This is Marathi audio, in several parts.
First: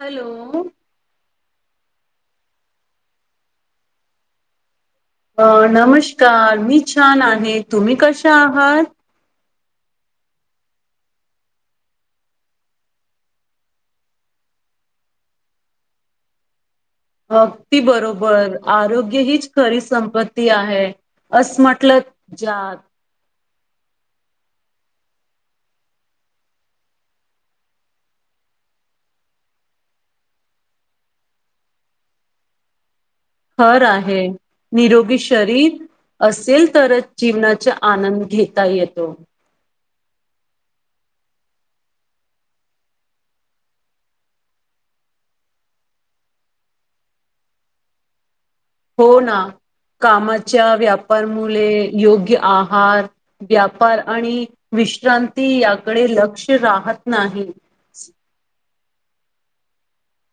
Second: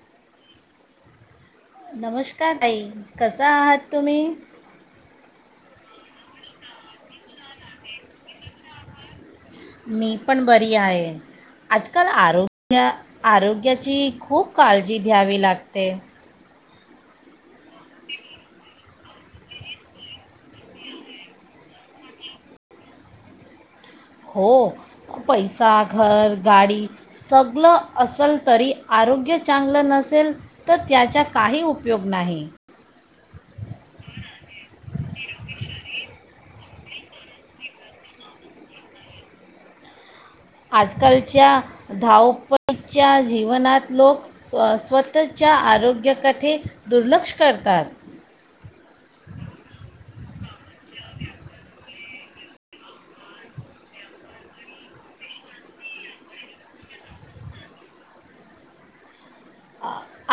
हॅलो. नमसशकार आई कसा आहात तुम्ही? अ नमसशकार मी छान आहे. तुम्ही कशा आहात? मी पण बरी आहे. आजकाल आरोग्या आरोग्याची खूप काळजी घ्यावी लागते. अगदी बरोबर आरोग्य हीच खरी संपत्ती आहे, अस म्हटलं जात. हो पैसा घर, गाडी सगल असल तरी आरोग्य चांगलं नसेल, तर त्याचा काही उपयोग नाही. हर आहे निरोगी शरीर असेल, तरच जीवनाचा आनंद घेता येतो. आजकालच्या धावपळीच्या जीवनात लोक स्व स्वतःच्या आरोग्याकठे दुर्लक्ष करतात. हो ना कामाच्या व्यापार मुले योग्य आहार, व्यापार आणि विश्रांती याकडे लक्ष राहत नाही.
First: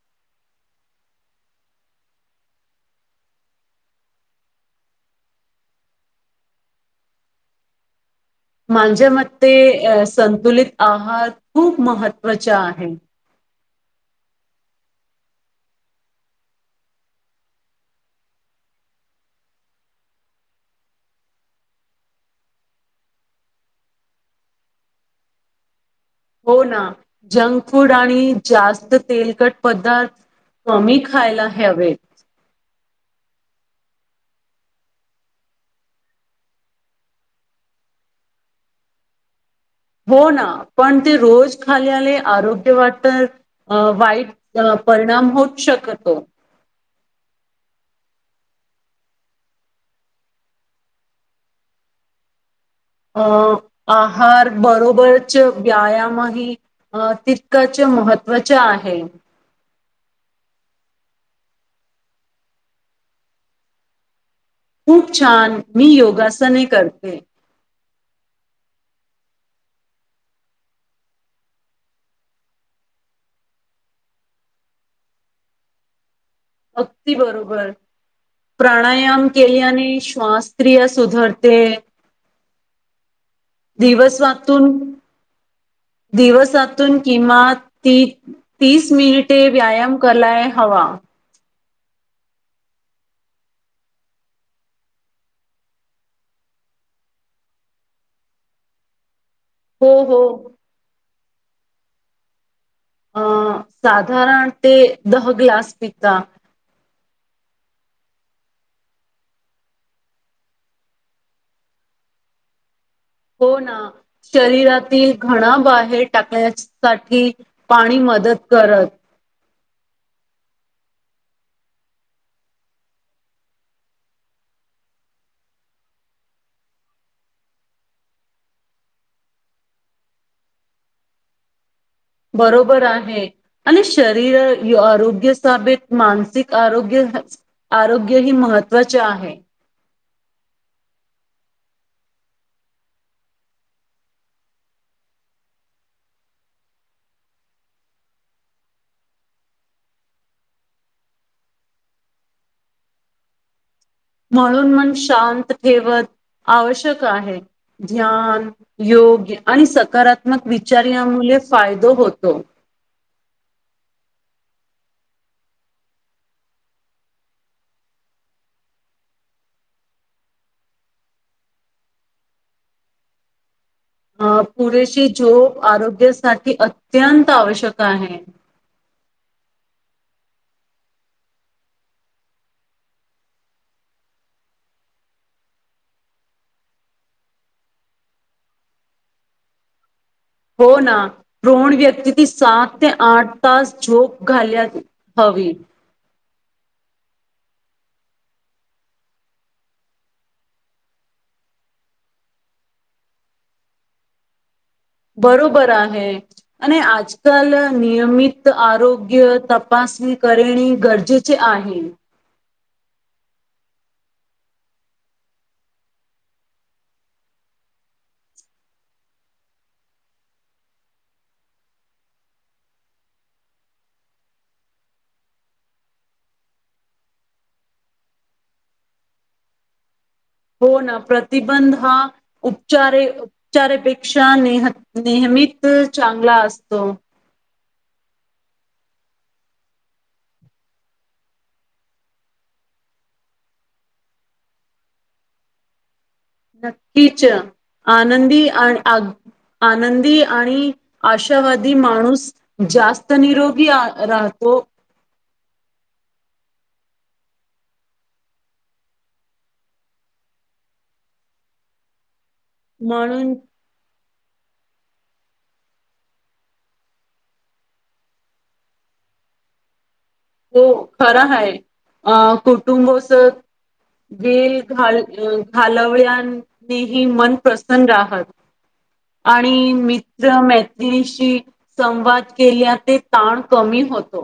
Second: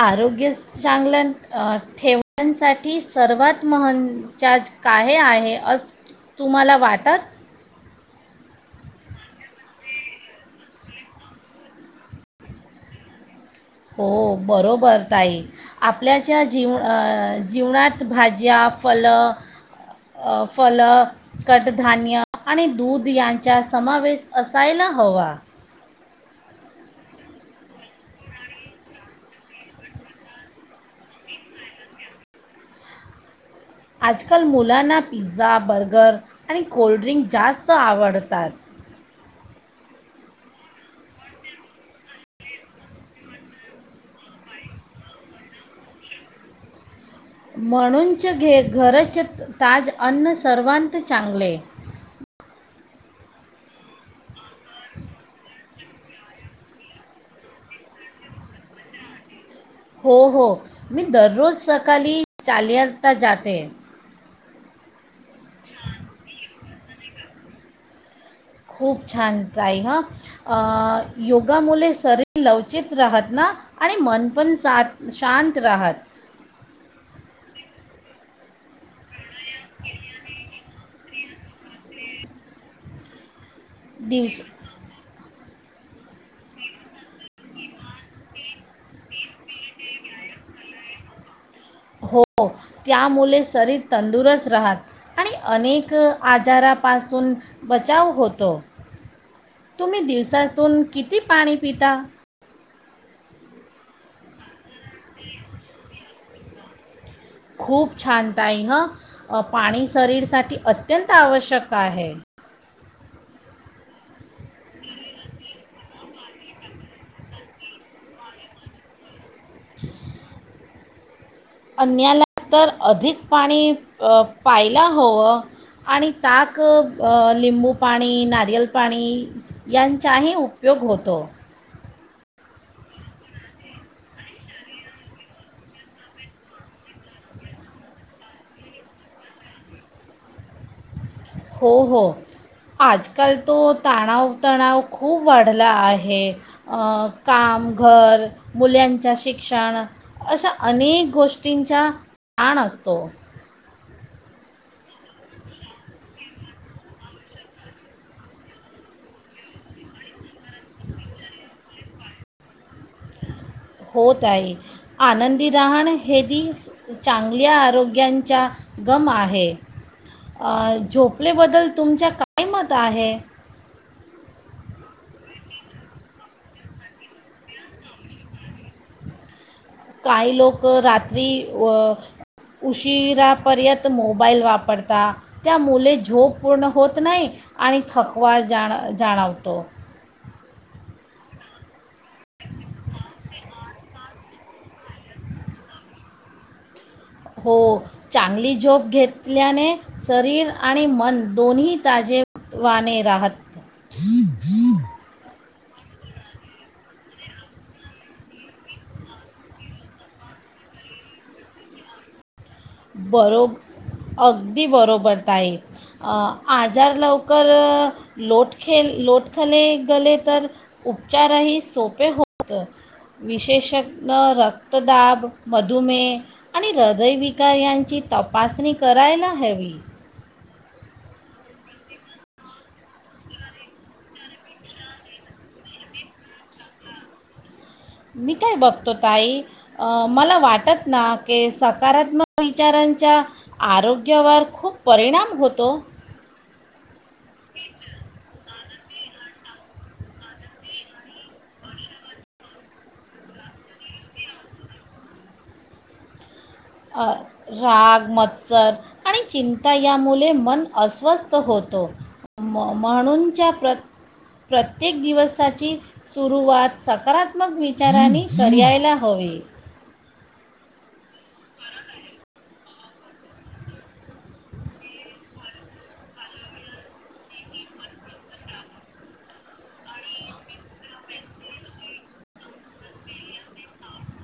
आरोग्य चांगलं अ ठेवण्यासाठी सर्वात महनचाज काय आहे असं तुम्हाला वाटत? माझ्या मते संतुलित आहार खूप महत्त्वाचा आहे. हो बरोबर ताई. आपल्याच्या जीव अ जीवनात, भाज्या फल अ फल कटधान्य आणि दूध यांचा समावेश असायला हवा. हो ना जंक फूड आणि जास्त तेलकट पदार्थ कमी खायला ह्यावेत. आजकाल मुलांना पिझ्झा बर्गर आणि कोल्ड्रिंक जास्त आवडतात. हो ना पण ते रोज खाल्याले आरोग्य वाटत अ वाईट परिणाम होत शकतो. म्हणुंच घे घरच ताज अन्न सर्वांत चांगले. अं आहार बरोबरच व्यायामही अं तितकच महत्त्वाचे आहे. हो हो मी दररोज सकाली चालयता जाते. [unintelligible] छान मी योगासन एक करते खूप छान, जाए ह अ योगामुले शरीर लवचित राहत ना आणि मन पण सा शांत राहत. अगदी बरोबर प्राणायाम केल्याने आणि श्वास्त्रिय सुधरते. दिवस वातून दिवसातून किमान ती तीस मिनिटे व्यायाम कलाय हवा. हो त्यामुले शरीर तंदुरस्त राहात आणि अनेक आज्यारा पासून बचाव होतो. तुम्ही हो हो दिवसातून कि ती पाणी पिता. ह साधारण ते दह ग्लास पिता खूप छानताई ह अ पाणी शरीरसाठी अत्यंत आवश्यक आहे. हो ना शरीरातील घणा बाहेर टाकण्यासाठी पाणी मदत करत. अन्याला तर अधिक पाणी अ पायला हवं आणि ताक, अ लिंबू पाणी नारियल पाणी यांचाही उपयोग होतो. बरोबर आहे. आणि शरीर य आरोग्य साबित मानसिक आरोग्य आरोग्य ही महत्त्वाच आहे. हो हो. आजकाल तो ताणाव तणाव खूप वाढला आहे, अ काम घर मुल्यांच्या शिक्षण अशा अनेक गोष्टींचा ताण असतो. म्हणून मन शांत ठेवत आवश्यक आहे, ध्यान योग्य आणि सकारात्मक विचार यामुले फायदो होतो. होत आहे, आनंदी राहण हे ती चांगल्या आरोग्यांचा गम आहे. झोपलेबद्दल तुमच्या काय मत आहे? पुरेशी झोप आरोग्यासाठी अत्यंत आवश्यक आहे. काही लोकं रात्री व उशिरापर्यंत मोबाईल वापरता, त्यामुले झोप पूर्ण होत नाही आणि थकवा जाण जाणवतो. हो ना दोन व्यक्ती ती सात ते आठ तास झोप घाल्या हवी. हो चांगली झोप घेतल्याने शरीर आणि मन दोन्ही ताजेवाने राहत. बरोबर आहे आणि आजकाल नियमित आरोग्य तपासणी करेणे गरजेचे आहे. बरोब अगदी बरोबर ताई. अ आजार लवकर लोटखेल लोटखले गले तर उपचारही सोपे होत. विशेषत रक्तदाब, मधुमेह आणि हृदयविक [unintelligible] तपासणी करायला हवी हो ना प्रतिबंध हा उपचारे उपचारेपेक्षा नेह नेहमीत चांगला असतो. मी काय बघतो ताई मला वाटत ना की सकारात्मक विचारांच्या आरोग्यावर खूप परिणाम होतो नक्कीच आनंदी आणि आ आनंदी आणि आशावादी माणूस जास्त निरोगी राहतो राग मत्सर आणि चिंता यामुळे मन अस्वस्थ होतो म्हणून म्हणूंच्या प्रत प्रत्येक दिवसाची सुरुवात सकारात्मक विचारांने करायला हवे त खर ह अं कुटुंबस वेल घाल घालवल्यानेही मन प्रसन्न आहत आणि मित्र मैतिशी संवाद केल्या ते ताण कमी होतो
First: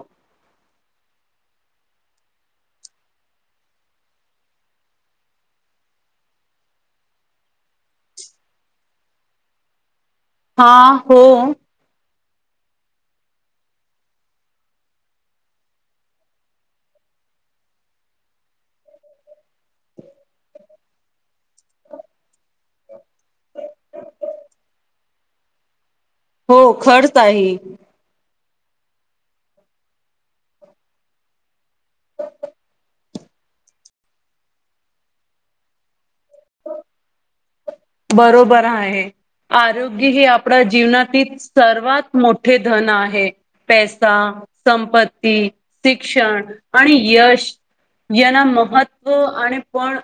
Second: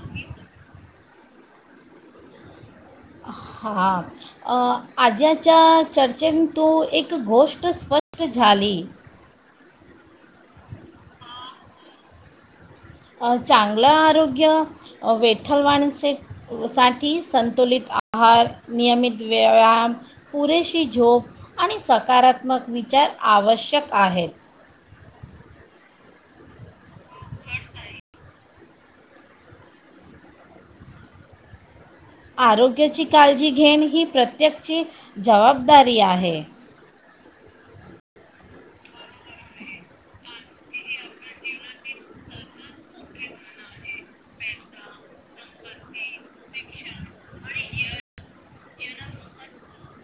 हां आज्याच्या चर्चेत तू एक गोष्ट स्पष्ट झाली हा हो चांगलं आरोग्य विठ्ठलवाण स सा संतुलित आहार नियमित व्यायाम पुरेशी झोप आणि सकारात्मक विचार आवश्यक आहेत हो खर्च आहे आरोग्याची काळजी घेण ही प्रत्येकाची जबाबदारी आहे [unintelligible] बरोबर आहे आरोग्य हे आपल्या जीवनातील सर्वात मोठे धन आहे पैसा संपत्ती शिक्षण आणि यश यांना महत्त्व आणि पण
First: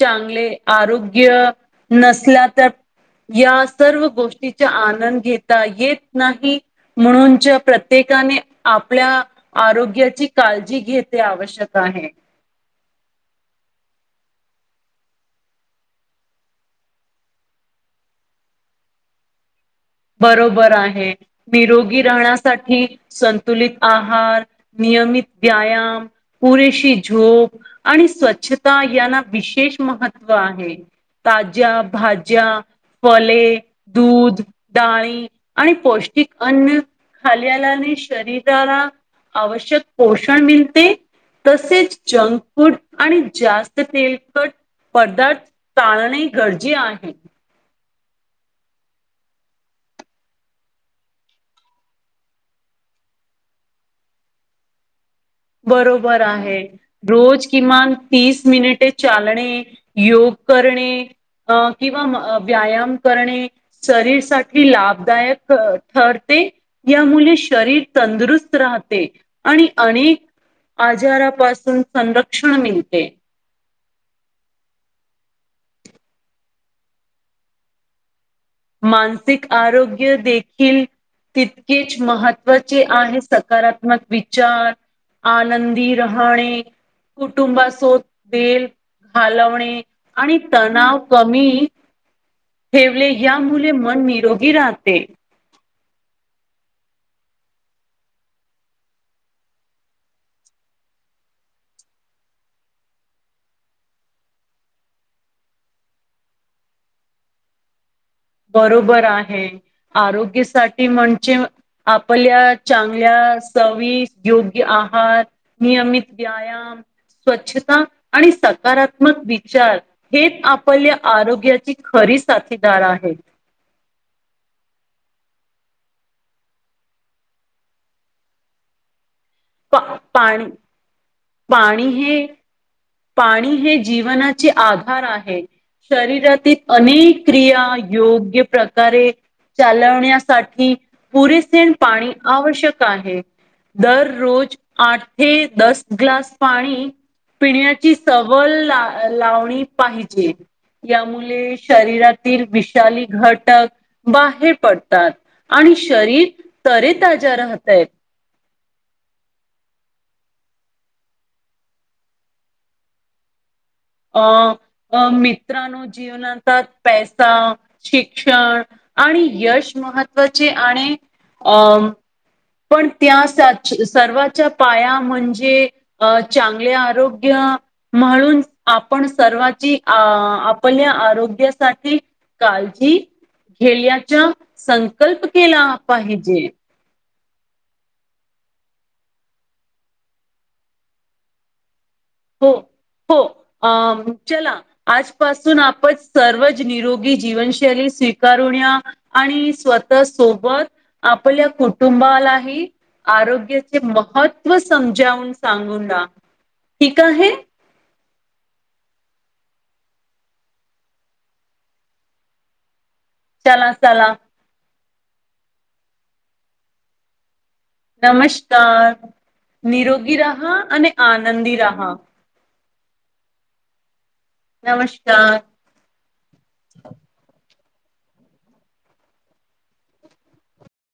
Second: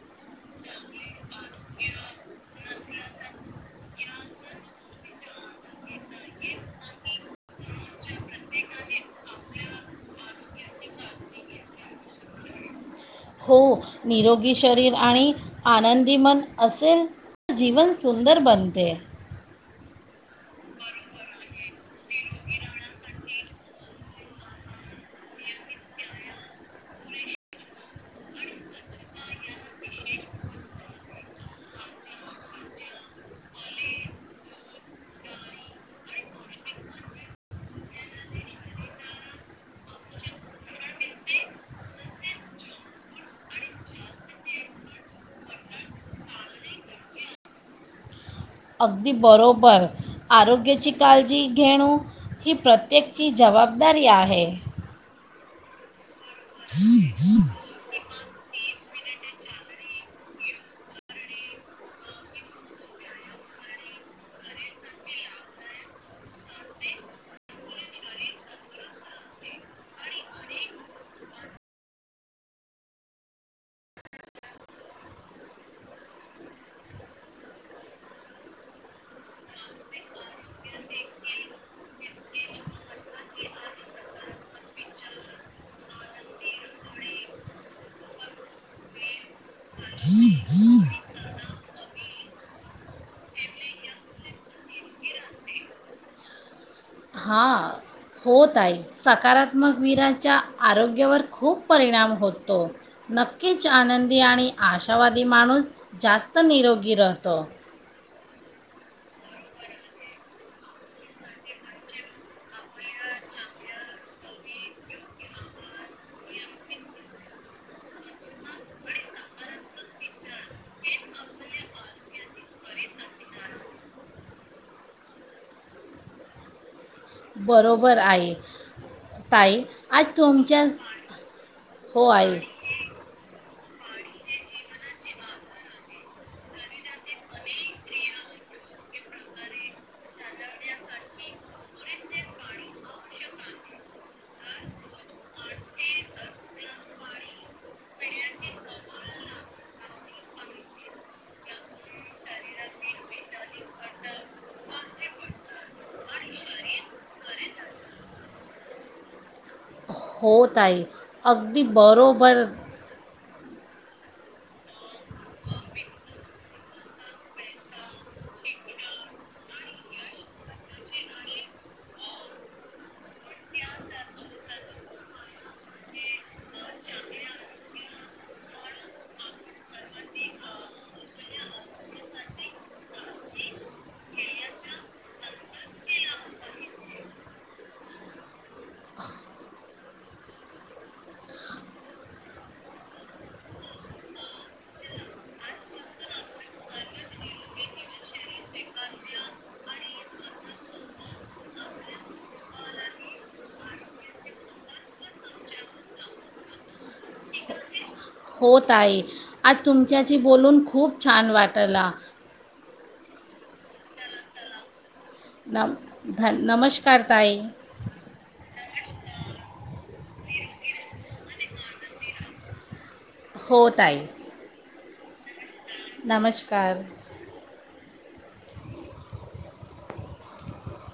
चांगले आरोग्य नसल्या तर या सर्व गोष्टीचा आनंद घेता येत नाही म्हणूनच्या प्रत्येकाने आपल्या आरोग्याची काळजी घेत आवश्यक आहे हो निरोगी शरीर आणि आनंदीमन असेल तर जीवन सुंदर बनते बरोबर आहे निरोगी राहण्यासाठी संतुलित आहार नियमित व्यायाम पुरेशी झोप आणि स्वच्छता यांना विशेष महत्त्व आहे ताज्या भाज्या फले दूध डाळी आणि पौष्टिक अन्न खाल्यालाने शरीराला आवश्यक पोषण मिळते तसेच जंक फूड आणि जास्त तेलकट पदार्थ टाळणे गरजे आहे अगदी बरोबर आरोग्याची काळजी घेणं ही प्रत्येकची जबाबदारी आहे बरोबर रोज किमान तीस मिनट चालणे योग करणे अ किंवा व्यायाम करणे शरीरसाठी लाभदायक ठरते यामुळे शरीर तंदुरुस्त राहते आणि अनेक आजारापासून संरक्षण मिळते मानसिक आरोग्य देखील तितकेच महत्वाचे आहे सकारात्मक विचार आनंदी राहणे कुटुंबासोत बल घालवणे आणि तणाव कमी ठेवले या मुले मन निरोगी राहते हा होत आहे सकारात्मक वीराच्या आरोग्यावर खूप परिणाम होतो नक्कीच आनंदी आणि आशावादी माणूस जास्त निरोगी राहतो बरोबर आहे आरोग्यासाठी म्हणजे आपल्या चांगल्या सवि योग्य आहार नियमित व्यायाम स्वच्छता आणि सकारात्मक विचार हेच आपल्या आरोग्याची खरी साथीदार आहे बरोबर आहे ताई पा आज पाणी तुमच्या पाणी हो हे आई पाणी हे जीवनाचे आधार आहे शरीरातील अनेक क्रिया योग्य प्रकारे चालवण्यासाठी पुरेसेन पाणी आवश्यक आहे दररोज आठ ते दस ग्लास पाणी पिण्या ची सवल ला लावणी पाहिजे यामुळे शरीरातील विशाली घटक बाहेर पडतात आणि शरीर तरेताजा राहतय होत आहे अगदी बरोबर अं अ मित्रांनो जीवनात पैसा शिक्षण आणि यश महत्त्वाचे आणि अं पण त्या सर्वाच्या पाया म्हणजे अ चांगले आरोग्य म्हणून आपण सर्वाची अ आपल्या आरोग्यासाठी काळजी घेल्याचा संकल्प केला पाहिजे हो हो अ चला आजपासून आपण सर्वच निरोगी जीवनशैली स्वीकारून या आणि स्वतः सोबत आपल्या कुटुंबालाही आरोग्याचे महत्त्व समजावून सांगून द ठीक आहे होत आहे आज तुमच्याशी बोलून खूप छान वाटला चला चला नम धन नमस्कारतााई नमस्कार निरोगी राहा आणि आनंदी राहा होत आहे नमस्कार नमस्कार